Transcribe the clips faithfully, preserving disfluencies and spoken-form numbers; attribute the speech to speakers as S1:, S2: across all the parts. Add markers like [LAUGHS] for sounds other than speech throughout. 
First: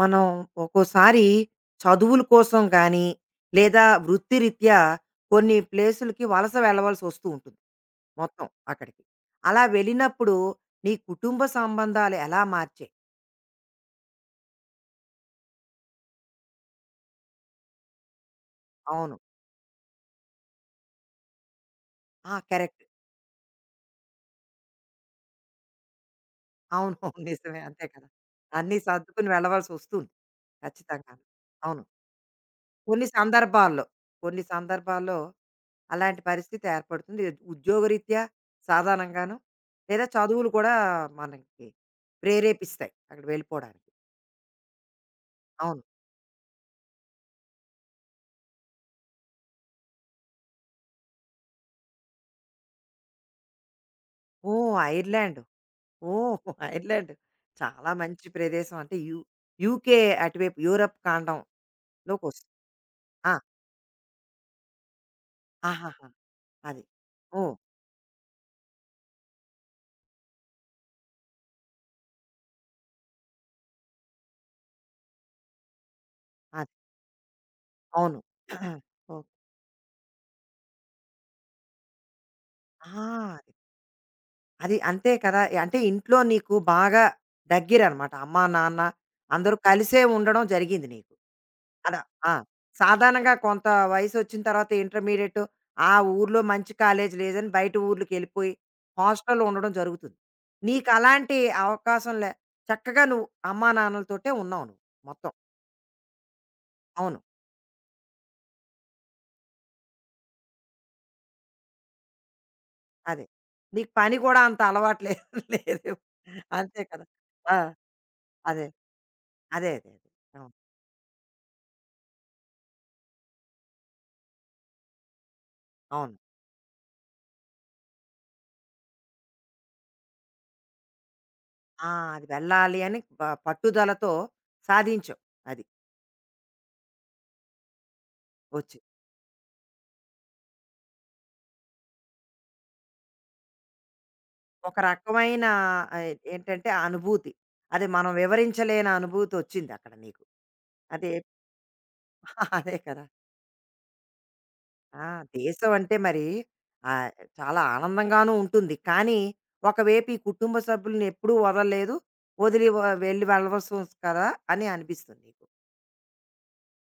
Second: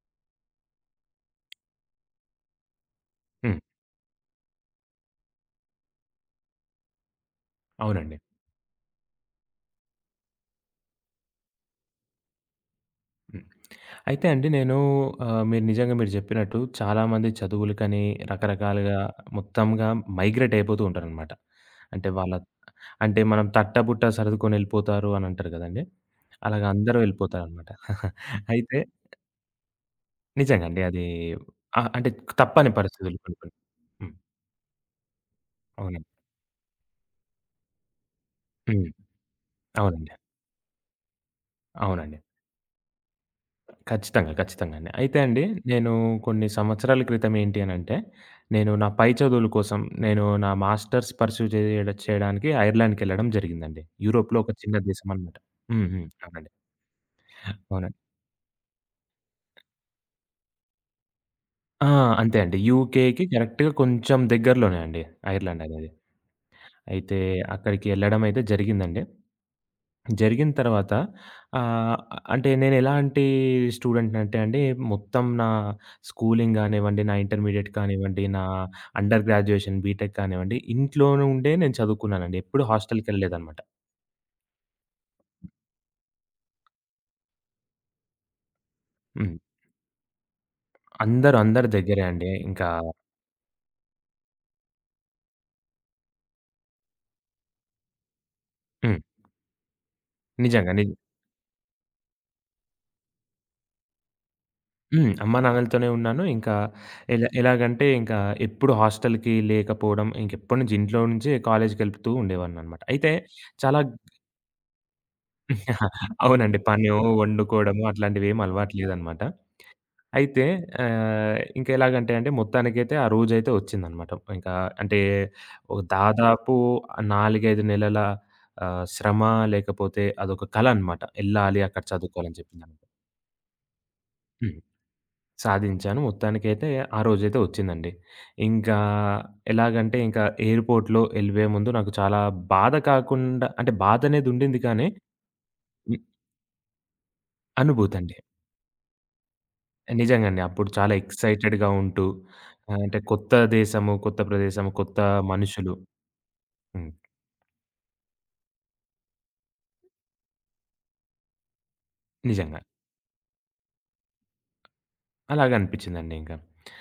S1: మనం ఒక్కోసారి చదువుల కోసం కానీ
S2: హ్మ్.
S1: లేదా వృత్తిరీత్యా కొన్ని ప్లేసులకి వలస వెళ్ళవలసి వస్తూ ఉంటుంది
S2: అవునండి.
S1: మొత్తం అక్కడికి. అలా వెళ్ళినప్పుడు నీ కుటుంబ సంబంధాలు ఎలా మార్చాయి?
S2: హ్మ్. అయితే అండి నేను ఆహ్, మీరు నిజంగా మీరు జెప్పినట్టు చాలామంది చదువులకని రకరకాలుగా
S1: అవును.
S2: మొత్తంగా మైగ్రేట్ అయిపోతూ ఉంటారనమాట. అంటే వాళ్ళ
S1: ఆ! కరెక్ట్.
S2: అంటే మనం తట్టబుట్ట సర్దుకొని ఎళ్ళిపోతారు అని అంటారు గదండీ! అలాగా
S1: అవును.
S2: అందరూ
S1: అవును. నిజమే.
S2: ఎళ్ళిపోతారనమాట.
S1: అంతే కదా!
S2: అయితే
S1: అన్నీ సర్దుకుని వెళ్ళవలసి వస్తుంది.
S2: నిజంగా అండి అది
S1: ఖచ్చితంగాను. అవును.
S2: ఆహ్, అంటే తప్పని
S1: కొన్ని
S2: పరిస్థితులు కొన్ని కొన్ని.
S1: సందర్భాల్లో,
S2: హ్మ్.
S1: కొన్ని సందర్భాల్లో
S2: అవునండి.
S1: అలాంటి పరిస్థితి ఏర్పడుతుంది. ఇది ఉద్యోగరీత్యా
S2: హ్మ్.
S1: సాధారణంగాను. లేదా
S2: అవునండి.
S1: చదువులు కూడా మనకి
S2: అవునండి.
S1: ప్రేరేపిస్తాయి అక్కడికి వెళ్ళిపోవడానికి.
S2: ఖచ్చితంగా. ఖచ్చితంగా అండి. అయితే అండి,
S1: అవును.
S2: నేను కొన్ని సంవత్సరాల క్రితం ఏంటి అనంటే, నేను నా పై చదువుల కోసం నేను నా మాస్టర్స్ పర్స్యూ చేయడ చేయడానికి ఐర్లాండ్‌కెళ్ళడం జరిగిందండి. యూరోప్‌లో ఒక చిన్న
S1: ఓహ్!
S2: దేశం అనమాట.
S1: ఐర్లాండ్.
S2: హ్మ్. హ్మ్.
S1: ఓహ్!
S2: అవునండి.
S1: [LAUGHS] ఐర్లాండ్ చాలా
S2: అవునండి.
S1: మంచి ప్రదేశం. అంటే యు యూకే అటువైపు యూరప్ ఖాండంలోకొస్తుంది.
S2: ఆ! అంతే అండి. యూకేకి
S1: ఆ!
S2: కరెక్ట్‌గా కొంచెం దగ్గరలోనే అండి ఐర్లాండ్ అనేది.
S1: ఆహాహా! అది.
S2: అయితే
S1: ఓహ్!
S2: అక్కడికి ఎళ్ళడం అయితే జరిగిందండి. జరిగిన తర్వాత ఆహ్, అంటే నేనెలాంటి స్టూడెంట్‌నంటే అండి, మొత్తం నా స్కూలింగ్
S1: అది.
S2: గానివ్వండి, నా ఇంటర్మీడియేట్
S1: అవును.
S2: కానివ్వండి, నా
S1: [CLEARS THROAT]
S2: అండర్
S1: ఓహ్!
S2: గ్రాడ్యుయేషన్, బీటెక్ కానివ్వండి, ఇంట్లో నుండే నేను చదువుకున్నానండి. ఎప్పుడు
S1: ఆ!
S2: హాస్టల్‌కెళ్ళలేదనమాట.
S1: అది అంతే కదా! అంటే ఇంట్లో నీకు బాగా దగ్గరనమాట. అమ్మా, నాన్న
S2: హ్మ్.
S1: అందరూ కలిసే ఉండడం జరిగింది నీకు.
S2: అందరూ అందరి
S1: అలా
S2: దగ్గరే అండి.
S1: ఆ!
S2: ఇంకా
S1: సాధారణంగా కొంత వయసొచ్చిన తర్వాత ఇంటర్మీడియేట్ ఆ ఊర్లో మంచి కాలేజ్ లేదని బయట ఊర్లకెళ్ళిపోయి
S2: హ్మ్.
S1: హాస్టల్‌లో ఉండడం జరుగుతుంది.
S2: నిజంగా. నిజ
S1: నీకలాంటి అవకాశం లే చక్కగా నువ్వు అమ్మా, నాన్నలతోటే ఉన్నావు నువ్వు
S2: హ్మ్.
S1: మొత్తం.
S2: అమ్మా నాన్నలతోనే ఉన్నాను. ఇంకా
S1: అవును.
S2: ఎలా ఎలాగంటే ఇంకా ఎప్పుడు హాస్టల్‌కి లేకపోవడం, ఇంకెప్పటి నుంచి ఇంట్లో నుంచే కాలేజ్‌కెళ్తూ ఉండేవాడిననమాట. అయితే
S1: అదే.
S2: చాలా
S1: నీకు పని కూడా అంత అలవాటు లేదు లేదేమో.
S2: అవునండి.
S1: అంతే
S2: పనో,
S1: కదా! ఆ!
S2: వండుకోవడము అట్లాంటివేమి
S1: అదే.
S2: అలవాటు లేదనమాట.
S1: అదే. అదే. అదే.
S2: అయితే
S1: అవును.
S2: ఆహ్, ఇంక ఎలాగంటే అండి మొత్తానికైతే ఆ రోజైతే వచ్చిందనమాట. ఇంకా అంటే ఒక
S1: అవును.
S2: దాదాపు నాలుగు, ఐదు నెలల ఆహ్, శ్రమ లేకపోతే అదొక కల అనమాట. ఎళ్ళాలి అక్కడ
S1: ఆ! అది
S2: చదువుకోవాలని చెప్పిందనమాట.
S1: వెళ్ళాలి అని ప పట్టుదలతో
S2: హ్మ్.
S1: సాధించావు. అది
S2: సాధించాను. మొత్తానికైతే ఆ రోజైతే వచ్చిందండి. ఇంకా
S1: ఒచ్చి.
S2: ఎలాగంటే ఇంకా ఎయిర్‌పోర్ట్‌లో ఎళ్ళిపోయే ముందు నాకు చాలా బాధ కాకుండా అంటే బాధనేదుండింది
S1: ఒక
S2: కానీ,
S1: రకమైన
S2: హ్మ్.
S1: ఆహ్, ఏంటంటే ఆ అనుభూతి. అది మనం
S2: అనుభూతండి.
S1: వివరించలేని అనుభూతొచ్చిందక్కడ నీకు.
S2: నిజంగండి. అప్పుడు చాలా
S1: అదే
S2: ఎక్సైటెడ్‌గా ఉంటూ
S1: [LAUGHS] అదే
S2: ఆహ్, అంటే
S1: కదా!
S2: కొత్త దేశము, కొత్త ప్రదేశము, కొత్త
S1: ఆ! దేశం
S2: మనుషులు.
S1: అంటే మరి
S2: హ్మ్.
S1: ఆహ్, చాలా ఆనందంగానూ ఉంటుంది. కానీ ఒకవైపు ఈ కుటుంబ సభ్యులని ఎప్పుడూ వదలలేదు.
S2: నిజంగా.
S1: వదిలి వ వెళ్ళి వెళ్ళవలసొస్ కదా! అని అనిపిస్తుంది నీకు.
S2: అలాగనిపించిందండి ఇంక.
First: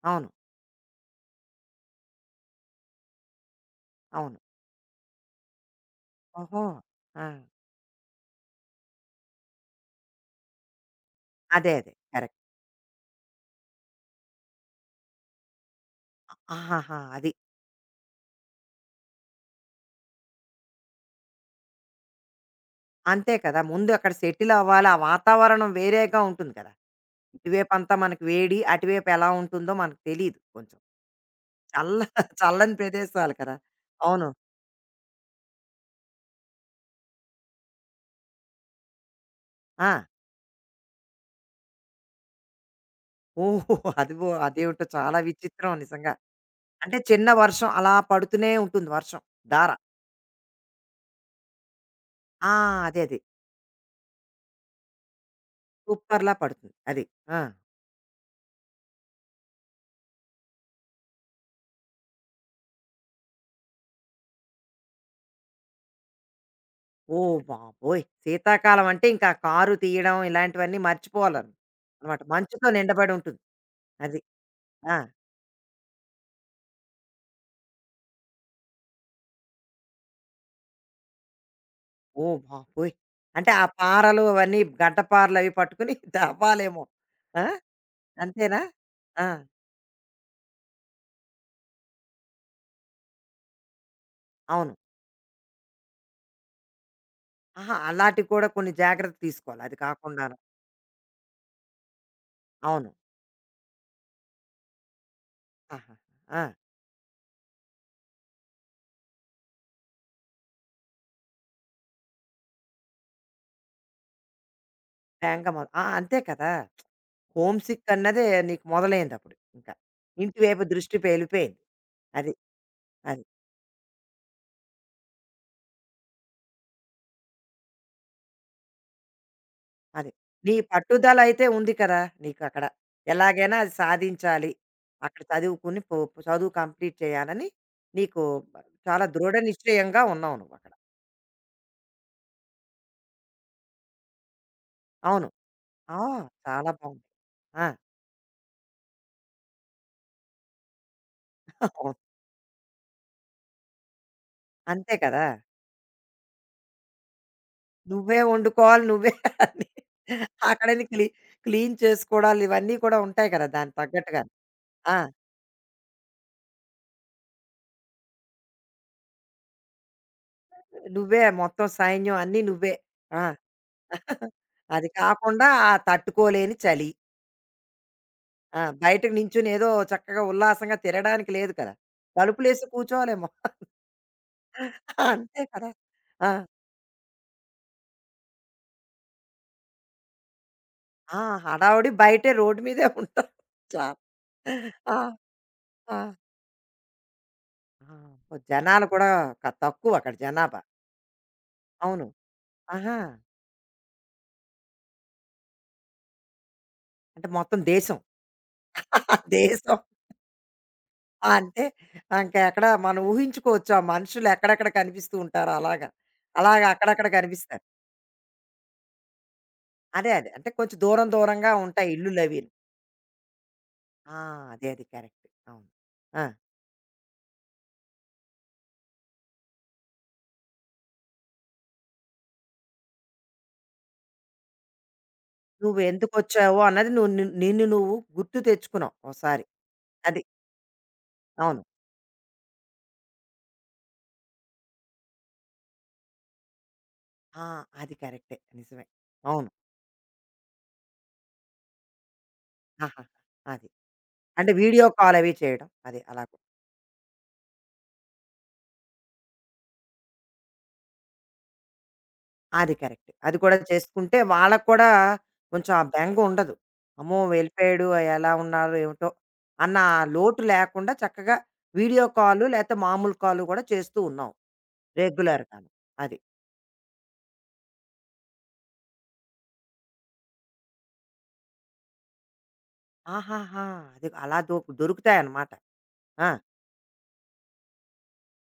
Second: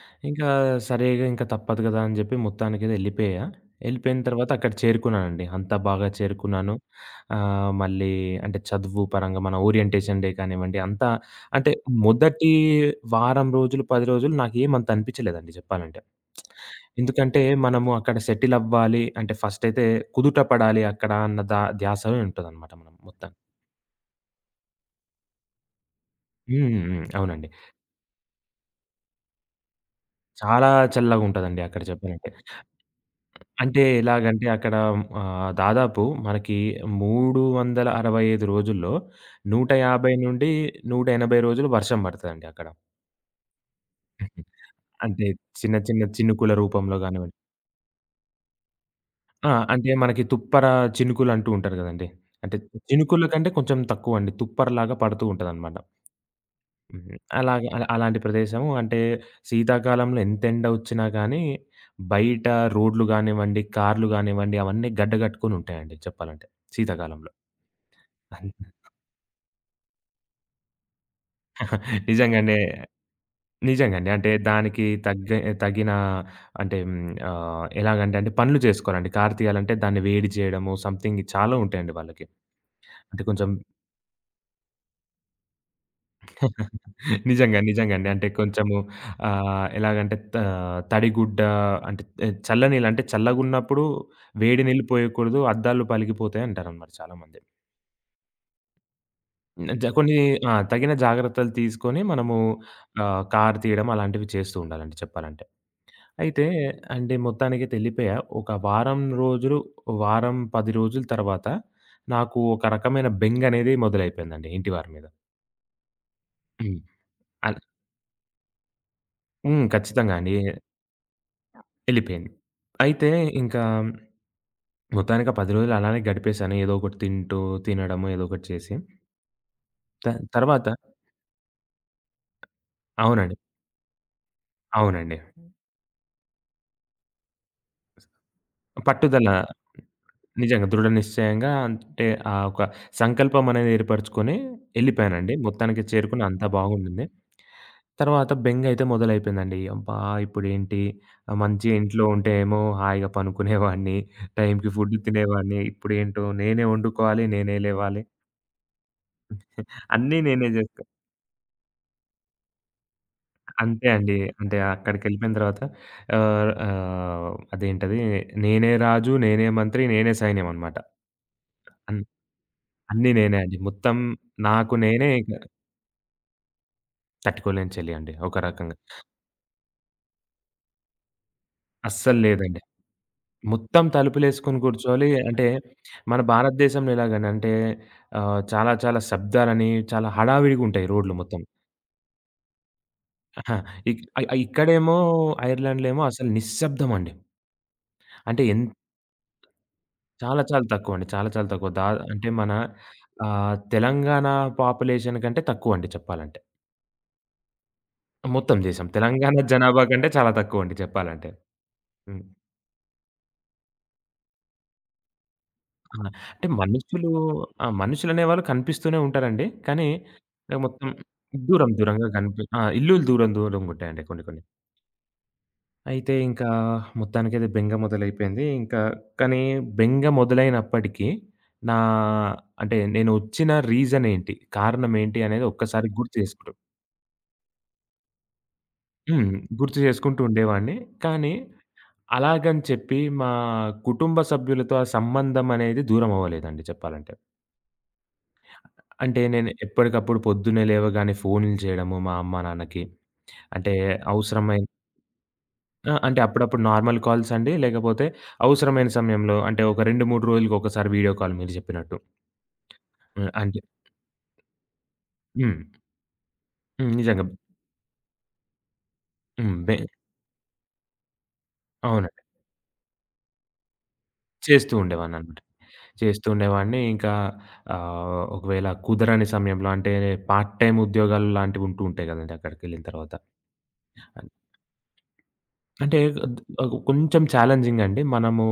S1: అవును.
S2: ఇంకా సరేగా ఇంక తప్పదు గదా! అని జెప్పి మొత్తానికేదో ఎళ్ళిపోయా. ఎళ్ళిపోయిన
S1: అవును.
S2: తర్వాత అక్కడ చేరుకున్నానండి. అంతా బాగా
S1: ఓహో!
S2: చేరుకున్నాను.
S1: ఆ!
S2: ఆహ్, మళ్ళీ అంటే చదువు పరంగా మన ఓరియంటేషన్ డే కానివ్వండి, అంతా అంటే
S1: అదే. అదే. కరెక్ట్.
S2: మొదటి వారం రోజులు, పది రోజులు నాకేమంత అనిపిచ్చలేదండి జెప్పాలంటే.
S1: ఆహాహా! అది.
S2: ఎందుకంటే మనము అక్కడ సెటిల్ అవ్వాలి అంటే ఫస్ట్ అయితే కుదుట పడాలి అక్కడ అన్న దా ధ్యాస ఉంటదనమాట మనం మొత్తం.
S1: అంతే కదా! ముందు అక్కడ సెటిల్ అవ్వాలి. ఆ వాతావరణం వేరేగా ఉంటుంది
S2: హ్మ్.
S1: కదా!
S2: హ్మ్. అవునండి.
S1: ఇటువైపంతా మనకి వేడి, అటువైపు ఎలా ఉంటుందో మనకు తెలీదు
S2: చాలా
S1: కొంచెం.
S2: చల్లగుంటదండి అక్కడ
S1: చల్ల
S2: చెప్పాలంటే.
S1: [LAUGHS] చల్లని ప్రదేశాలు కదా!
S2: అంటే
S1: అవును.
S2: ఎలాగంటే అక్కడ ఆహ్, దాదాపు మనకి మూడు వందల అరవై ఐదు రోజుల్లో
S1: ఆ!
S2: నూట యాభై నుండి నూట ఎనభై రోజులు వర్షం పడతదండి అక్కడ.
S1: ఓహో! అదిగో అదేమిటో చాలా
S2: అంటే
S1: విచిత్రం
S2: చిన్న చిన్న
S1: నిజంగా.
S2: చినుకుల రూపంలో
S1: అంటే చిన్న
S2: గానివ్వండి
S1: వర్షం అలా పడుతూనే ఉంటుంది వర్షం
S2: ఆ!
S1: ధార.
S2: అంటే మనకి తుప్పర చినుకులంటూ ఉంటారు గదండీ.
S1: ఆ!
S2: అంటే
S1: అదే అది.
S2: చినుకుల కంటే కొంచెం తక్కువండి. తుప్పరలాగా పడుతూ ఉంటదనమాట.
S1: తుప్పర్లా పడుతుంది. అది.
S2: హ్మ్.
S1: ఆ!
S2: అలాగే అలా అలాంటి ప్రదేశము అంటే శీతాకాలంలో ఎంత ఎండ ఒచ్చినా గానీ బయట రోడ్లు గానివ్వండి, కార్లు గానివ్వండి అవన్నీ గడ్డ గట్టుకొని ఉంటాయండి చెప్పాలంటే శీతాకాలంలో.
S1: ఓహ్ బాబోయ్! శీతాకాలం అంటే ఇంకా కారు తీయడం ఇలాంటివన్నీ మర్చిపోవాలనమాట.
S2: నిజంగానే.
S1: మంచుతో నిండబడి ఉంటుంది.
S2: నిజంగండి.
S1: అది.
S2: అంటే దానికి
S1: ఆ!
S2: తగ్గ తగిన అంటే హ్మ్, ఆహ్, ఎలాగంటే అండి పనులు చేసుకోరండి. కారు తీయాలంటే దాన్ని వేడి చేయడము సంథింగ్ చాలా ఉంటాయండి వాళ్ళకి.
S1: ఓహ్! బాబోయ్!
S2: అంటే కొంచెం
S1: అంటే ఆ పారలు అవన్నీ గడ్డపారలు అవి పట్టుకుని [LAUGHS]
S2: [LAUGHS]
S1: తవ్వాలేమో. ఆ!
S2: నిజంగా. నిజంగండి. అంటే
S1: అంతేనా?
S2: కొంచెము
S1: ఆ!
S2: ఆహ్, ఎలాగంటే త తడిగుడ్డ అంటే ఏ, చల్ల నీళ్ళు అంటే చల్లగున్నప్పుడు వేడి
S1: అవును.
S2: నీళ్ళు పోయకూడదు. అద్దాలు పలిగిపోతాయి అంటారనమాట చాలామంది.
S1: ఆహా! అలాంటివి కూడా కొన్ని జాగ్రత్తలు తీసుకోవాలి. అది
S2: జ కొన్ని
S1: కాకుండాను.
S2: ఆ! తగిన జాగ్రత్తలు తీసుకొని మనము
S1: అవును.
S2: ఆహ్, కారు తీయడం అలాంటివి చేస్తూ ఉండాలండి చెప్పాలంటే.
S1: ఆహా! ఆ!
S2: అయితే అంటే మొత్తానికైతే ఎళ్ళిపోయా. ఒక వారం రోజులు, వారం పది రోజుల తర్వాత నాకు ఒక రకమైన బెంగనేది మొదలైపోయిందండి ఇంటి వారి మీద.
S1: బెంగ మొద ఆ! అంతే కదా!
S2: హ్మ్. అన్
S1: హోమ్ సిక్ అన్నదే నీకు మొదలైందప్పుడు.
S2: హ్మ్.
S1: ఇంకా.
S2: ఖచ్చితంగా అండి.
S1: ఇంటి వైపు దృష్టి వెళ్ళిపోయింది.
S2: ఎళ్ళిపోయింది.
S1: అది.
S2: అయితే
S1: అది.
S2: ఇంకా మొత్తానికి ఆ పది రోజులు అలానే గడిపేశాను. ఏదో ఒకటి తింటూ, తినడము ఏదో ఒకటి చేసి. త
S1: అది. నీ
S2: తర్వాత
S1: పట్టుదలయితే ఉంది కదా! నీకక్కడ.
S2: అవునండి.
S1: ఎలాగైనా అది సాధించాలి.
S2: అవునండి.
S1: అక్కడ చదువుకుని పో చదువు కంప్లీట్ చేయాలని నీకు చాలా
S2: పట్టుదల
S1: దృఢ నిశ్చయంగా ఉన్నావు
S2: నిజంగా.
S1: నువ్వక్కడ.
S2: దృఢ నిశ్చయంగా అంటే ఆ ఒక సంకల్పం అనేది ఏర్పరచుకొని
S1: అవును.
S2: ఎళ్ళిపోయానండి. మొత్తానికి
S1: ఆ!
S2: చేరుకున్న అంతా
S1: చాలా
S2: బాగుండింది.
S1: బావుంది. ఆ!
S2: తర్వాత బెంగైతే మొదలైపోయిందండి. అబ్బా! ఇప్పుడేంటి ఆహ్, మంచిగా
S1: అవును.
S2: ఇంట్లో ఉంటే ఏమో హాయిగా పనుకునేవాడిని, టైంకి
S1: అంతే
S2: ఫుడ్
S1: కదా!
S2: తినేవాడిని. ఇప్పుడేంటో నేనే వండుకోవాలి, నేనే లేవాలి.
S1: నువ్వే వండుకోవాలి. నువ్వే అన్ని
S2: అన్నీ నేనే జేస్తా.
S1: అక్కడని క్లీ క్లీన్ చేసుకోవడాలు ఇవన్నీ కూడా ఉంటాయి కదా! దానికి
S2: అంతే అండి.
S1: తగ్గట్టుగా.
S2: అంటే
S1: ఆ!
S2: అక్కడికెళ్ళిపోయిన తర్వాత ఆహ్, ఆహ్, అదేంటది నేనే రాజు, నేనే మంత్రి, నేనే సైన్యం అనమాట.
S1: నువ్వే మొత్తం
S2: అన్
S1: సైన్యం అన్నీ నువ్వే.
S2: అన్నీ
S1: ఆ!
S2: నేనే అండి. మొత్తం నాకు
S1: అది
S2: నేనే ఇక
S1: కాకుండా ఆ తట్టుకోలేని చలి.
S2: తట్టుకోలేని చలి అండి. ఒక
S1: ఆ!
S2: రకంగా.
S1: బయటకు నించొని ఏదో చక్కగా ఉల్లాసంగా తిరగడానికి లేదు కదా!
S2: అస్సలు లేదండి.
S1: తలుపులేసి కూర్చోలేము.
S2: మొత్తం తలుపులేసుకొని
S1: [LAUGHS]
S2: కూర్చోవాలి.
S1: అంతే
S2: అంటే
S1: కదా!
S2: మన
S1: ఆ!
S2: భారతదేశంలో ఎలాగని అంటే ఆహ్, చాలా చాలా శబ్దాలని చాలా హడావిడిగుంటాయి రోడ్లు
S1: ఆ!
S2: మొత్తం.
S1: హడావుడి బయటే రోడ్డు మీదే ఉంటాం.
S2: ఆహా,
S1: చాలా
S2: ఇక్ అ ఇక్కడేమో
S1: ఆ!
S2: ఐర్లాండ్‌లో
S1: ఆ!
S2: ఏమో అసలు నిశ్శబ్దం అండి.
S1: ఆ! ఓ,
S2: అంటే ఎన్
S1: జనాలు కూడా క తక్కువ అక్కడ
S2: చాలా
S1: జనాభా.
S2: చాలా తక్కువండి. చాలా చాలా తక్కువ. దా
S1: అవును.
S2: అంటే మన
S1: ఆహా!
S2: ఆహ్, తెలంగాణ పాపులేషన్ కంటే తక్కువండి చెప్పాలంటే.
S1: అంటే మొత్తం దేశం.
S2: మొత్తం దేశం.
S1: [LAUGHS]
S2: తెలంగాణ
S1: దేశం.
S2: జనాభా కంటే చాలా తక్కువండి చెప్పాలంటే.
S1: అంటే
S2: హ్మ్.
S1: ఇంకెక్కడ మనం ఊహించుకోవచ్చు ఆ మనుషులు ఎక్కడెక్కడ కనిపిస్తూ ఉంటారో అలాగా.
S2: ఆ! అంటే
S1: అలాగా అక్కడక్కడ
S2: మనుషులు
S1: కనిపిస్తారు.
S2: ఆ! మనుషులనేవాళ్ళు కనిపిస్తూనే ఉంటారండి. కానీ
S1: అదే అదే. అంటే
S2: ఆహ్,
S1: కొంచెం
S2: మొత్తం
S1: దూరం దూరంగా
S2: దూరం
S1: ఉంటాయి
S2: దూరంగా కనిపి
S1: ఇల్లులవీను.
S2: ఆ! ఇల్లులు దూరం దూరంగా ఉంటాయండి
S1: ఆ!
S2: కొన్ని కొన్ని.
S1: అదే. అది కరెక్ట్. అవును.
S2: అయితే
S1: ఆ!
S2: ఇంకా మొత్తానికైతే బెంగ మొదలైపోయింది. ఇంకా కానీ బెంగ మొదలైనప్పటికీ నా అంటే నేను వచ్చిన రీజన్ ఏంటి? కారణం ఏంటి? అనేది
S1: నువ్వు
S2: ఒక్కసారి గుర్తు చేసుకుంటు
S1: ఎందుకొచ్చావో అన్నది నువ్వు ని నిన్ను నువ్వు గుర్తు తెచ్చుకున్నావు
S2: హ్మ్.
S1: ఓసారి.
S2: గుర్తు చేసుకుంటూ
S1: అది.
S2: ఉండేవాడిని. కానీ
S1: అవును.
S2: అలాగని చెప్పి మా కుటుంబ సభ్యులతో ఆ సంబంధం అనేది దూరం అవ్వలేదండి చెప్పాలంటే.
S1: ఆ! అది కరెక్టే. నిజమే.
S2: అంటే నేను
S1: అవును.
S2: ఎప్పటికప్పుడు పొద్దున్నే లేవగానే ఫోన్‌లు చేయడము మా అమ్మ, నాన్నకి.
S1: ఆహాహా! అది.
S2: అంటే
S1: అంటే
S2: అవసరమైన
S1: వీడియో కాల్ అవి చేయడం.
S2: ఆ!
S1: అది
S2: అంటే
S1: అలా కూడా.
S2: అప్పుడప్పుడు నార్మల్ కాల్స్ అండి. లేకపోతే అవసరమైన సమయంలో అంటే ఒక రెండు, మూడు రోజులకి ఒకసారి వీడియో కాల్ మీరు చెప్పినట్టు.
S1: అది కరెక్ట్.
S2: హ్మ్.
S1: అది కూడా
S2: అంటే
S1: చేసుకుంటే వాళ్ళకి కూడా
S2: హ్మ్.
S1: కొంచెం ఆ బెంగ ఉండదు.
S2: హ్మ్.
S1: అమ్మో!
S2: నిజంగా.
S1: వెళ్ళిపోయాడు ఎలా ఉన్నారో ఏమిటో
S2: హ్మ్. బె
S1: అన్న ఆ లోటు లేకుండా చక్కగా వీడియో
S2: అవునండి.
S1: కాలు లేతే మామూలు కాలు కూడా చేస్తూ ఉన్నావు
S2: చేస్తూ ఉండేవాడిననమాట.
S1: రెగ్యులర్‌గాను. అది.
S2: చేస్తూ ఉండేవాడిని. ఇంకా ఆహ్, ఒకవేళ కుదరని సమయంలో అంటే పార్ట్ టైమ్ ఉద్యోగాలు లాంటివి ఉంటూ ఉంటాయి గదండీ అక్కడికెళ్ళిన తర్వాత.
S1: ఆహాహా! అది
S2: అన్
S1: అలా దొ దొరుకుతాయన్నమాట.
S2: అంటే
S1: ఆ!
S2: కొంచెం ఛాలెంజింగ్ అండి. మనము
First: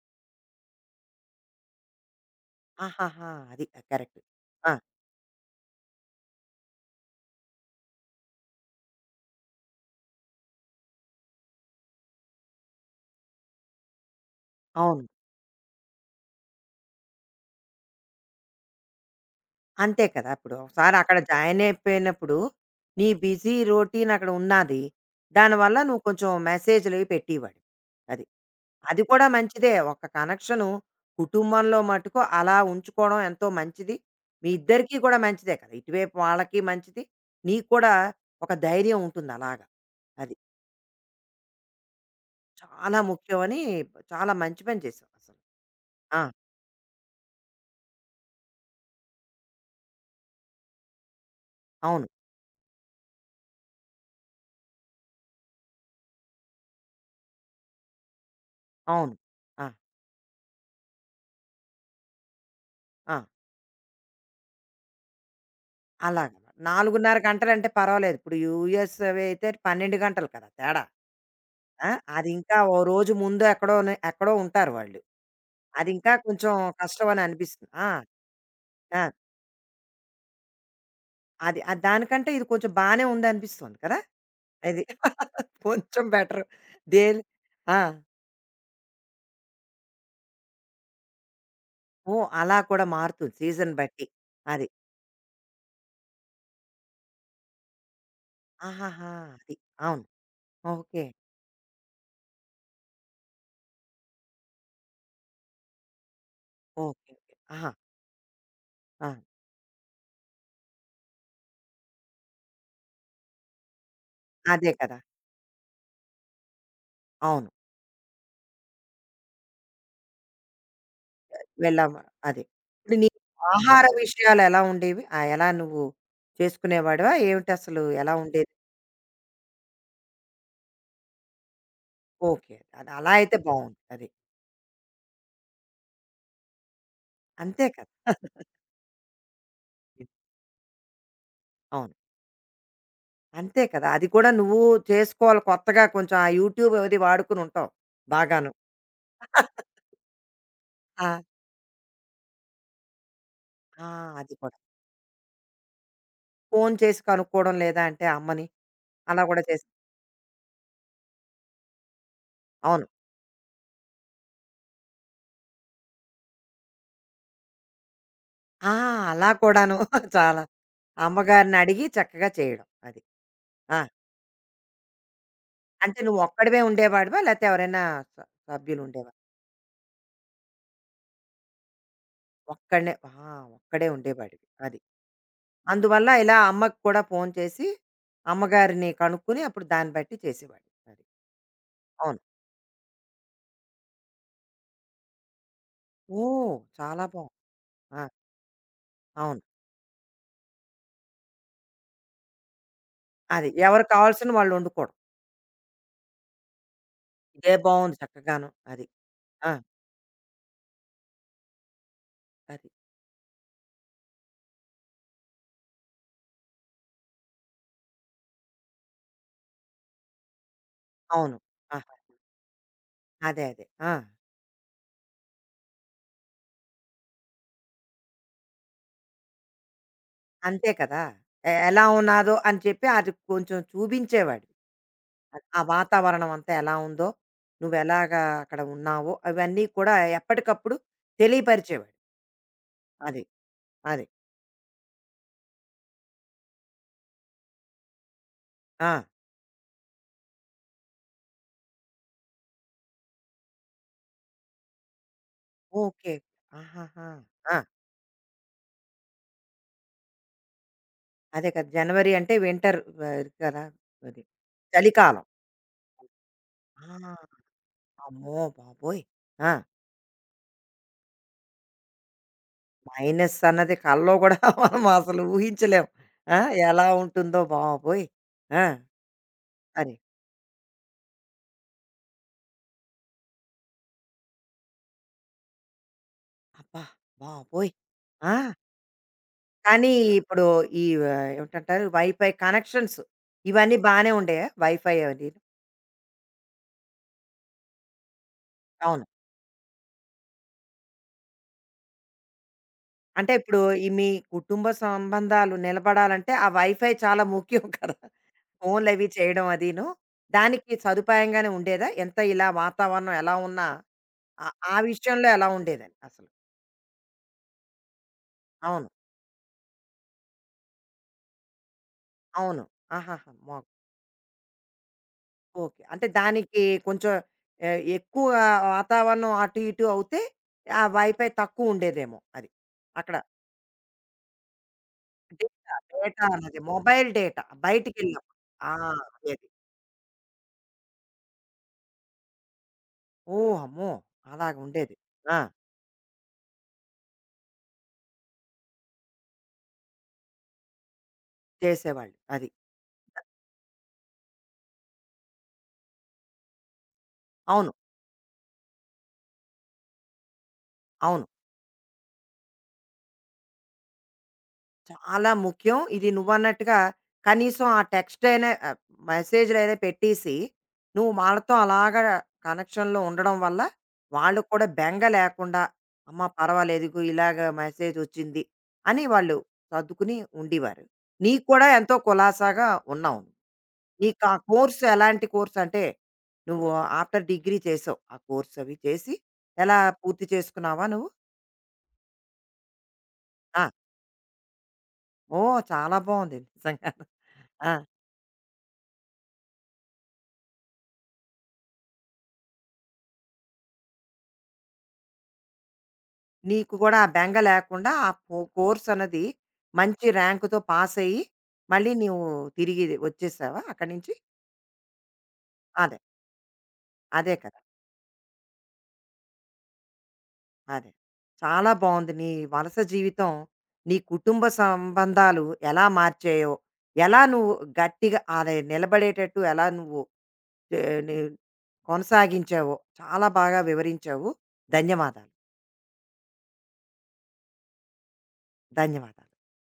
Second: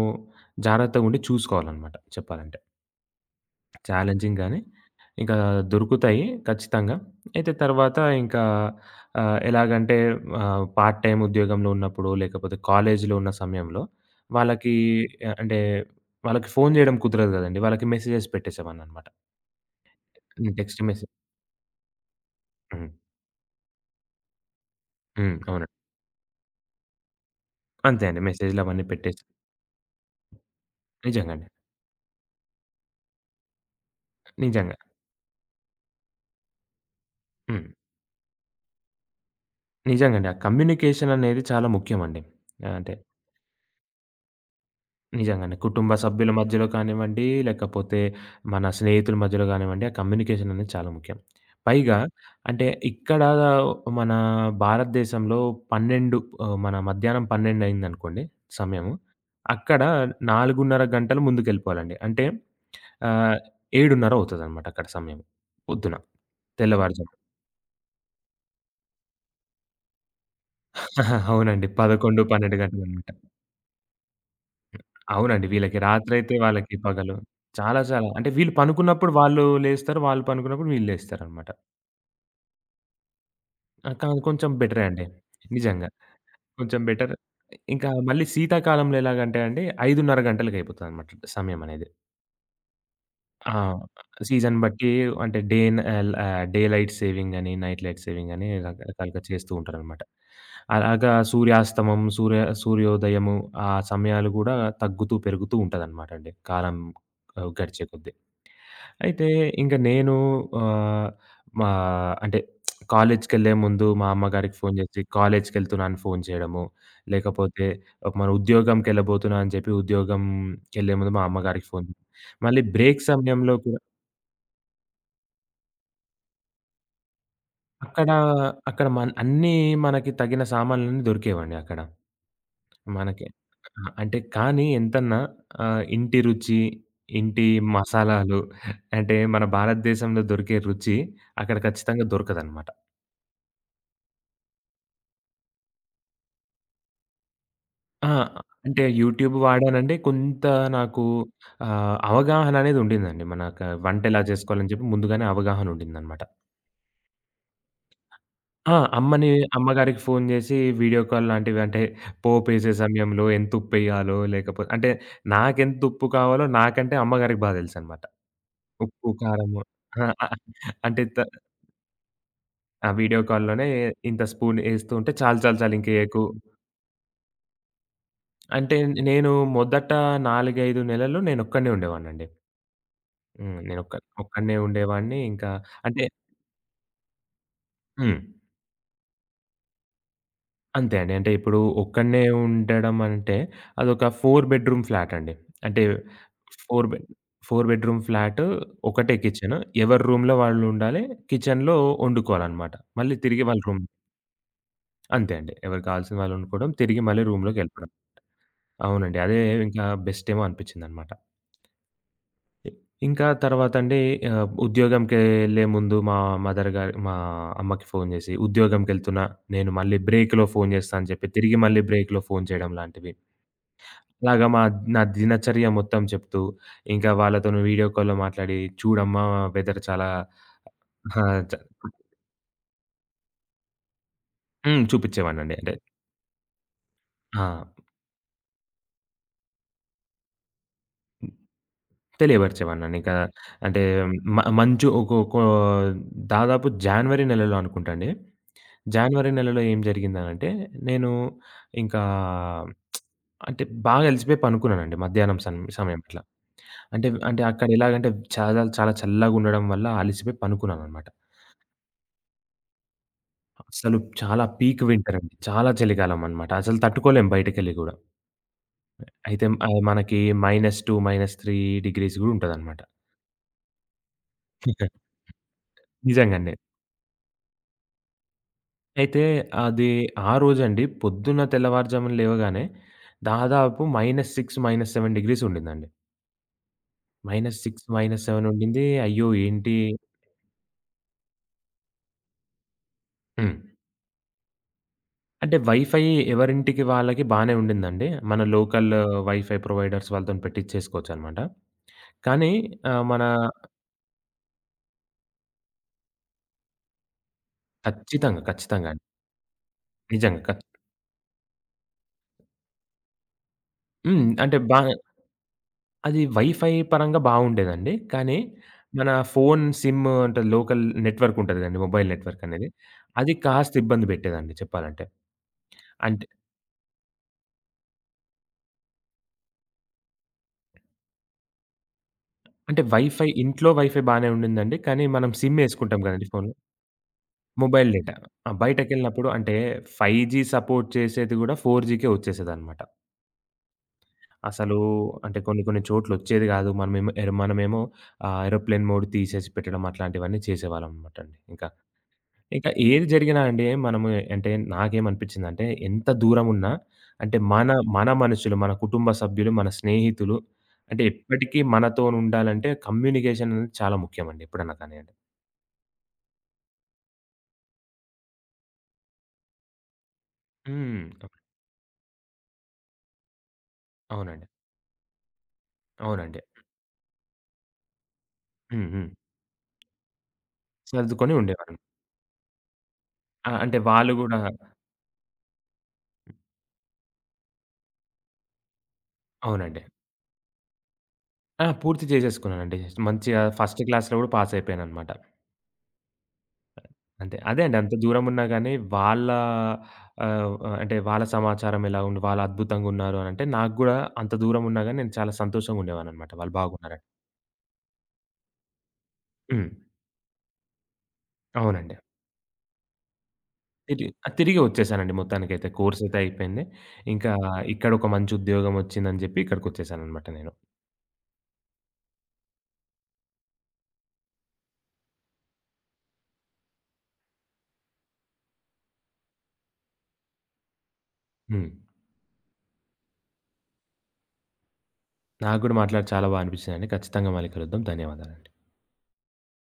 S2: జాగ్రత్తగుండి చూసుకోవాలనమాట చెప్పాలంటే.
S1: ఆహాహా! అది కరెక్ట్.
S2: ఛాలెంజింగ్ గానీ,
S1: ఆ!
S2: ఇంకా దొరుకుతాయి ఖచ్చితంగా. అయితే తర్వాత ఇంకా ఆహ్, ఎలాగంటే ఆహ్, పార్ట్ టైమ్ ఉద్యోగంలో ఉన్నప్పుడు, లేకపోతే కాలేజీలో ఉన్న సమయంలో వాళ్ళకి
S1: అవును.
S2: ఆహ్, అంటే వాళ్ళకి ఫోను జేయడం కుదరదు గదండీ. వాళ్ళకి మెసేజెస్ పెట్టేసేవాడిననమాట.
S1: అంతే కదా!
S2: హ్మ్.
S1: ఇప్పుడు
S2: టెక్స్ట్
S1: ఒకసారి
S2: మెసేజ్
S1: అక్కడ జాయిన్ అయిపోయినప్పుడు,
S2: హ్మ్.
S1: నీ బిజీ రొటీన్ అక్కడ ఉన్నాది.
S2: హ్మ్. అవునండి.
S1: దానివల్ల నువ్వు కొంచెం మెసేజ్‌లవి పెట్టేవాడివి.
S2: అంతే అండి.
S1: అది.
S2: మెసేజ్‌లవన్నీ
S1: అది
S2: పెట్టేసి
S1: కూడా మంచిదే. ఒక కనెక్షను
S2: నిజంగండి.
S1: కుటుంబంలో మటుకు అలా ఉంచుకోవడం ఎంతో మంచిది. మీ
S2: నిజంగా.
S1: ఇద్దరికీ కూడా మంచిదే కదా! ఇటువైపు వాళ్ళకి మంచిది.
S2: హ్మ్.
S1: నీకు కూడా ఒక ధైర్యం ఉంటుంది అలాగా.
S2: నిజంగండి. ఆ
S1: అది.
S2: కమ్యూనికేషన్ అనేది చాలా ముఖ్యమండి. అంటే
S1: చాలా ముఖ్యమని చాలా మంచి పని చేసావు అసలు.
S2: నిజంగానే. కుటుంబ
S1: ఆ!
S2: సభ్యుల మధ్యలో కానివ్వండి, లేకపోతే మన స్నేహితుల మధ్యలో గానివ్వండి, ఆ కమ్యూనికేషన్ అనేది చాలా ముఖ్యం. పైగా
S1: అవును.
S2: అంటే ఇక్కడ మన భారతదేశంలో పన్నెండు ఆహ్, మన మధ్యాహ్నం పన్నెండు అయిందనుకోండి సమయము.
S1: అవును. ఆ!
S2: అక్కడ నాలుగున్నర గంటలు ముందుకెళ్ళిపోవాలండి. అంటే
S1: ఆ!
S2: ఆహ్, ఏడున్నర అవుతదనమాట అక్కడ సమయం పొద్దున
S1: అలాగ.
S2: తెల్లవారుజామున.
S1: నాలుగున్నర గంటలంటే పర్వాలేదు. ఇప్పుడు యూఎస్ అవి అయితే పన్నెండు గంటలు కదా తేడా.
S2: [LAUGHS] అవునండి.
S1: ఆ!
S2: పదకొండు, పన్నెండు
S1: అదింకా ఓ
S2: గంటలనమాట.
S1: రోజు ముందు ఎక్కడోనే ఎక్కడో ఉంటారు వాళ్ళు.
S2: అవునండి. వీళ్ళకి
S1: అదింకా
S2: రాత్రయితే
S1: కొంచెం
S2: వాళ్ళకి
S1: కష్టం
S2: పగలు.
S1: అని అనిపిస్తుంది.
S2: చాలా
S1: ఆ!
S2: చాలా. అంటే వీళ్ళు
S1: ఆ!
S2: పనుకున్నప్పుడు వాళ్ళు లేస్తారు. వాళ్ళు పనుకున్నప్పుడు వీళ్ళు లేస్తారనమాట.
S1: అది ఆహ్, దానికంటే ఇది కొంచెం బానే ఉందనిపిస్తుంది
S2: ఆ!
S1: కదా!
S2: కానీ కొంచెం బెటరే
S1: అది.
S2: అండి.
S1: [LAUGHS]
S2: నిజంగా.
S1: కొంచెం బెటర్.
S2: కొంచెం బెటర్.
S1: దేని ఆ!
S2: ఇంకా మళ్ళీ శీతాకాలంలో ఎలాగంటే అండి ఐదున్నర గంటలకయిపోతదనమాట సమయమనేది.
S1: ఓహ్! అలా కూడా మారుతుంది
S2: ఆ!
S1: సీజన్ బట్టి.
S2: సీజన్
S1: అది.
S2: బట్టి అంటే డే న్ ah, ah, daylight saving అని, నైట్ లైట్ సేవింగ్ అని
S1: ఆహాహా!
S2: రకరకాలుగా చేస్తూ
S1: అది.
S2: ఉంటారనమాట.
S1: అవును. ఓకే.
S2: అలాగా సూర్యాస్తమం, సూర్య సూర్యోదయము ఆ సమయాలు గూడా తగ్గుతూ, పెరుగుతూ ఉంటదనమాటండి. కాలం
S1: ఓకే. ఓకే.
S2: ఆహ్,
S1: ఆహా!
S2: గడిచే కొద్దీ.
S1: ఆ!
S2: అయితే ఇంక నేను ఆహ్, మా అంటే కాలేజ్‌కెళ్ళే ముందు మా అమ్మగారికి
S1: అదే
S2: ఫోను
S1: కదా!
S2: జేసి, "కాలేజ్‌కెళ్తున్నాను" అని ఫోను చేయడము.
S1: అవును.
S2: లేకపోతే మన ఉద్యోగంకెళ్ళబోతున్నా అని చెప్పి ఉద్యోగంకెళ్ళే ముందు మా అమ్మగారికి ఫోను చేయడం.
S1: వెళ్ళాము. అది.
S2: మళ్ళీ
S1: ఇప్పుడు
S2: బ్రేక్
S1: నీ
S2: సమయంలో కూడా
S1: ఆహార విషయాలెలా ఉండేవి? ఆహ్, ఎలా నువ్వు చేసుకునేవాడివా? ఏమిటసలు
S2: అక్కడ
S1: ఎలా ఉండేది?
S2: అక్కడ మన్ అన్నీ మనకి తగిన సామాన్లన్నీ దొరికేవండి అక్కడ.
S1: ఓకే. అది అలా
S2: మనకి
S1: అయితే బావుంది.
S2: ఆ!
S1: అది.
S2: అంటే కానీ ఎంతన్నా ఆహ్, ఇంటి రుచి, ఇంటి
S1: అంతే కదా!
S2: మసాలాలు
S1: [LAUGHS]
S2: అంటే మన భారతదేశంలో దొరికే రుచి అక్కడ
S1: అవును.
S2: ఖచ్చితంగా దొరకదనమాట.
S1: అంతే కదా! అది కూడా నువ్వు చేసుకోవాలి కొత్తగా కొంచెం ఆ యూట్యూబ్ అది వాడుకొని ఉంటావు
S2: ఆ!
S1: బాగాను.
S2: అంటే యూట్యూబ్
S1: [LAUGHS]
S2: వాడానంటే కొంత నాకు
S1: ఆ!
S2: ఆహ్, అవగాహన అనేదుండిందండి. మనక
S1: ఆ!
S2: వంటెలా
S1: అది కూడా.
S2: జేసుకోవాలని జెప్పి ముందుగానే అవగాహనుండిందనమాట.
S1: ఫోను చేసి కనుక్కోవడం లేదా అంటే అమ్మని
S2: ఆ!
S1: అలా
S2: అమ్మని
S1: కూడా చేసి
S2: అమ్మగారికి ఫోను జేసి వీడియో కాల్ లాంటివి అంటే పోపేసే
S1: అవును.
S2: సమయంలో ఎంతుప్పెయ్యాలో లేకపో అంటే నాకెంతుప్పు కావాలో నాకంటే అమ్మగారికి బా దెలుసనమాట.
S1: ఆ!
S2: ఉప్పు,
S1: అలా
S2: కారము
S1: కూడాను.
S2: ఆ!
S1: [LAUGHS]
S2: అ
S1: చాలా.
S2: అంటే త
S1: అమ్మగారినడిగి చక్కగా చేయడం.
S2: ఆ
S1: అది.
S2: వీడియో కాల్‌లోనే
S1: ఆ!
S2: ఇంత స్పూన్ ఏస్తూ ఉంటే చాలు చాలు చాలు
S1: అంటే
S2: ఇంకెయ్యకు.
S1: నువ్వొక్కడివే ఉండేవాడివా? లేతే ఎవరైనా స
S2: అంటే
S1: సభ్యులు ఉండేవారా?
S2: నేను మొదట నాలుగు, ఐదు నెలలు నేనొక్కడినే ఉండేవాడినండి.
S1: ఒక్కడినే ఆ!
S2: హ్మ్.
S1: ఒక్కడే
S2: నేనొక్క
S1: ఉండేవాడివి.
S2: ఒక్కడినే
S1: అది.
S2: ఉండేవాడిని. ఇంకా అంటే
S1: అందువల్ల ఇలా అమ్మకి కూడా ఫోను చేసి,
S2: హ్మ్.
S1: అమ్మగారిని కనుక్కొని అప్పుడు దాన్ని బట్టి చేసేవాడివి.
S2: అంతే
S1: అది.
S2: అండి. అంటే ఇప్పుడు
S1: అవును.
S2: ఒక్కడినే ఉండడం అంటే అదొక నాలుగు బెడ్‌రూమ్ ఫ్లాట్ అండి. అంటే
S1: ఓహ్!
S2: నాలుగు బెడ్
S1: చాలా బావుంది.
S2: నాలుగు బెడ్‌రూమ్
S1: ఆ!
S2: ఫ్లాట్ ఒకటే
S1: అవును.
S2: కిచెన్. ఎవరి రూమ్‌లో వాళ్ళు ఉండాలి. కిచెన్‌లో వండుకోవాలనమాట. మళ్ళీ తిరిగి
S1: అది.
S2: వాళ్ళ రూమ్
S1: ఎవరు కావాల్సిన వాళ్ళు వండుకోవడం.
S2: అంతే అండి. ఎవరికి కావాల్సిన వాళ్ళు వండుకోవడం. తిరిగి మళ్ళీ
S1: ఇదే
S2: రూమ్‌లోకెళ్ళిపోవడం.
S1: బావుంది చక్కగాను. అది.
S2: అవునండి. అదే
S1: ఆ!
S2: ఇంకా బెస్టేమో అనిపించిందనమాట.
S1: అది.
S2: ఇ ఇంకా తర్వాతండి ఆహ్, ఉద్యోగంకెళ్ళే ముందు మా మదర్ గారు మా అమ్మకి ఫోను జేసి, "ఉద్యోగంకెళ్తున్నా, నేను మళ్ళీ బ్రేక్‌లో ఫోను జేస్తా" అని చెప్పి,
S1: అవును.
S2: తిరిగి మళ్ళీ
S1: ఆహా!
S2: బ్రేక్‌లో ఫోను చేయడం లాంటివి.
S1: అదే. అదే. ఆ!
S2: అలాగా మా నా దినచర్య మొత్తం చెప్తూ, ఇంకా వాళ్ళతోని వీడియో కాల్‌లో మాట్లాడి, "చూడమ్మా వెదర్ చాలా"
S1: అంతే కదా!
S2: ఆ!
S1: ఎ
S2: చ
S1: ఎలా ఉన్నాదో అని చెప్పి అది కొంచెం చూపించేవాడివి.
S2: హ్మ్.
S1: అది.
S2: చూపిచ్చేవాడినండి.
S1: ఆ
S2: అంటే
S1: వాతావరణం అంతా ఎలా ఉందో,
S2: ఆ!
S1: నువ్వెలాగా అక్కడ ఉన్నావో అవన్నీ కూడా ఎప్పటికప్పుడు తెలియపరిచేవాడు.
S2: తెలియపరిచేవాడినండి. ఇంకా
S1: అది.
S2: అంటే
S1: అది.
S2: మ మంచు ఒకొ కొ దాదాపు జనవరి నెలలో అనుకుంటా అండి.
S1: ఆ!
S2: జనవరి నెలలో ఏం జరిగిందనంటే, నేను ఇంకా అంటే బాగా అలిసిపోయి పనుకున్నానండి మధ్యాహ్నం సన్ సమయం
S1: ఓకే.
S2: అట్లా. అంటే,
S1: ఆహాహా!
S2: అంటే
S1: ఆ!
S2: అక్కడ ఎలాగంటే చాలా, చాలా చల్లగుండడం వల్ల అలిసిపోయి పనుకున్నాననమాట.
S1: అదే కదా! జనవరి అంటే వింటర్ ఆహ్, కదా!
S2: అసలు
S1: అది.
S2: చాలా పీక్ వింటర్
S1: చలికాలం.
S2: అండి. చాలా చలికాలం అనమాట. అసలు
S1: ఆ!
S2: తట్టుకోలేం బయటికెళ్ళి గూడా.
S1: అమ్మో బాబోయ్!
S2: అయితే
S1: ఆ!
S2: ఆహ్, మనకి మైనస్ రెండు, మైనస్ మూడు డిగ్రీస్ గూడా ఉంటదనమాట.
S1: మైనస్ అన్నది కల్లో కూడా [LAUGHS] మనం
S2: [LAUGHS]
S1: అసలు ఊహించలేం. ఆ!
S2: నిజంగానే.
S1: ఎలా ఉంటుందో బాబోయ్! ఆ!
S2: అయితే అది
S1: అది.
S2: ఆ రోజండి పొద్దున్న తెల్లవారుజామున లేవగానే దాదాపు మైనస్ ఆరు, మైనస్ ఏడు డిగ్రీస్ ఉండిందండి.
S1: అబ్బా! బాబోయ్!
S2: -ఆరు,
S1: ఆ!
S2: మైనస్ ఏడు ఉండింది. అయ్యో! ఏంటి
S1: కానీ ఇప్పుడు ఈ ఆహ్, ఏమిటంటారు వైఫై కనెక్షన్స్
S2: హ్మ్.
S1: ఇవన్నీ బానే ఉండేయా? వైఫై అది?
S2: అంటే వైఫై ఎవరింటికి వాళ్ళకి బానే ఉండిందండి. మన లోకల్
S1: అవును.
S2: వైఫై ప్రొవైడర్స్ వాళ్ళతోని పెట్టిచ్చేసుకోవచ్చనమాట. కానీ ఆహ్, మన
S1: అంటే ఇప్పుడు ఈ మీ కుటుంబ సంబంధాలు నిలబడాలంటే ఆ వైఫై చాలా ముఖ్యం కదా!
S2: ఖచ్చితంగా, ఖచ్చితంగా అండి.
S1: ఫోన్‌లవి చేయడం అదీను.
S2: నిజంగా. ఖ
S1: దానికి సదుపాయంగానే ఉండేదా? ఎంత ఇలా వాతావరణం ఎలా ఉన్నా
S2: హ్మ్.
S1: ఆ
S2: అంటే
S1: ఆ
S2: బా
S1: విషయంలో ఎలా ఉండేదని
S2: అది
S1: అసలు?
S2: వైఫై పరంగా బావుండేదండి. కానీ
S1: అవును.
S2: మన ఫోన్ సిమ్ అంటే లోకల్ నెట్వర్క్ ఉంటది కదండీ. మొబైల్ నెట్వర్క్
S1: అవును.
S2: అనేది.
S1: ఆహాహా!
S2: అది
S1: మొ
S2: కాస్త ఇబ్బంది పెట్టేదండి చెప్పాలంటే.
S1: ఓకే. అంటే
S2: అంటే
S1: దానికి కొంచెం ఆహ్, ఎక్కువ వాతావరణం అటు ఇటు అవుతే ఆ వైఫై తక్కువ ఉండేదేమో అది.
S2: అంటే
S1: అక్కడ.
S2: వైఫై ఇంట్లో వైఫై బానే ఉండిందండి. కానీ మనం సిమ్
S1: డేటా,
S2: యేసుకుంటాం
S1: డేటా
S2: కదండీ ఫోన్‌లో.
S1: అన్నది. Mobile data
S2: mobile data.
S1: బయటికెళ్ళినప్పుడు.
S2: ఆ!
S1: ఆ!
S2: బయటకెళ్ళినప్పుడు
S1: అదేది.
S2: అంటే 5జీ సపోర్ట్ చేసేది గూడా 4జీకే వచ్చేసేదనమాట.
S1: ఓహ్! అమ్మో! అలాగ
S2: అసలు
S1: ఉండేది. ఆ!
S2: అంటే కొన్ని కొన్ని చోట్లొచ్చేది గాదు. మనమేమో ఎర్ మనమేమో ఆహ్, ఏరోప్లేన్ మోడ్ తీసేసి పెట్టడం అట్లాంటివన్నీ చేసేవాళ్ళమనమాట అండి. ఇంకా,
S1: చేసేవాళ్ళు. అది.
S2: ఇంకా ఏది జరిగినా అండి మనము అంటే నాకేమనిపించిందంటే ఎంత దూరమున్నా అంటే మన,
S1: అవును.
S2: మన మనుషులు, మన కుటుంబ సభ్యులు, మన స్నేహితులు అంటే
S1: అవును.
S2: ఎప్పటికీ మనతోనుండాలంటే కమ్యూనికేషన్ అనేది చాలా ముఖ్యమండి ఎప్పుడన్నా కానియండి.
S1: చాలా ముఖ్యం. ఇది నువ్వన్నట్టుగా కనీసం ఆ టెక్స్ట్ అయినా ఆహ్, మెసేజ్‌లైనా పెట్టేసి,
S2: హ్మ్.
S1: నువ్వు వాళ్ళతో అలాగా కనెక్షన్‌లో ఉండడం వల్ల, వాళ్ళు
S2: అవునండి.
S1: కూడా బెంగ లేకుండా, అమ్మ
S2: అవునండి.
S1: పర్వాలేదు ఇగో ఇలాగ మెసేజొచ్చింది
S2: హ్మ్.
S1: అని
S2: హ్మ్.
S1: వాళ్ళు సర్దుకుని ఉండేవారు.
S2: సర్దుకొని
S1: నీకు కూడా
S2: ఉండేవారు.
S1: ఎంతో కులాసాగా ఉన్నావు.
S2: ఆ! అంటే వాళ్ళు
S1: నీకు ఆ
S2: గూడా
S1: కోర్స్ ఎలాంటి కోర్స్ అంటే నువ్వు ఆఫ్టర్ డిగ్రీ చేసావు. ఆ కోర్స్ అవి చేసి ఎలా
S2: అవునండి.
S1: పూర్తి చేసుకున్నావా నువ్వు?
S2: ఆ! పూర్తి చేసేసుకున్నానండి. మంచిగా
S1: ఆ!
S2: ఫస్ట్ క్లాస్‌లో గూడా పాస్ అయిపోయాననమాట.
S1: ఓహ్! చాలా బావుంది నిజంగా.
S2: అంతే. అదే
S1: ఆ!
S2: అండి. అంత దూరం ఉన్నా గాని వాళ్ళ ఆహ్, అంటే వాళ్ళ సమాచారం ఎలా ఉంది, వాళ్ళు అద్భుతంగా ఉన్నారు అనంటే నాకు గూడా అంత దూరం ఉన్నా గాని నేను చాలా సంతోషంగా ఉండేవాడిననమాట. వాళ్ళు
S1: నీకు కూడా
S2: బాగున్నారని.
S1: ఆ బెంగ లేకుండా ఆ కో కోర్స్ అన్నది
S2: హ్మ్.
S1: మంచి ర్యాంక్‌తో పాస్ అయ్యి మళ్ళీ
S2: అవునండి.
S1: నువ్వు తిరిగి వచ్చేసావా అక్కడి
S2: తిరిగి
S1: నుంచి?
S2: ఆహ్, తిరిగి వచ్చేసానండి మొత్తానికైతే.
S1: అదే.
S2: కోర్స్ అయితే అయిపోయింది. ఇంకా
S1: అదే కదా!
S2: ఇక్కడ ఒక మంచి ఉద్యోగం వచ్చిందని జెప్పి ఇక్కడికొచ్చేసాననమాట నేను.
S1: అదే. చాలా బావుంది నీ వలస జీవితం, నీ కుటుంబ సంబంధాలు ఎలా మార్చాయో, ఎలా నువ్వు గట్టిగా అది నిలబడేటట్టు ఎలా నువ్వు ఏ, నీ-
S2: హ్మ్.
S1: కొనసాగించావో చాలా బాగా వివరించావు. ధన్యవాదాలు.
S2: నాకు గూడా మాట్లాడి చాలా బా అనిపించిందండి. ఖచ్చితంగా మళ్ళీ కలుద్దాం. ధన్యవాదాలు.
S1: ధన్యవాదాలు.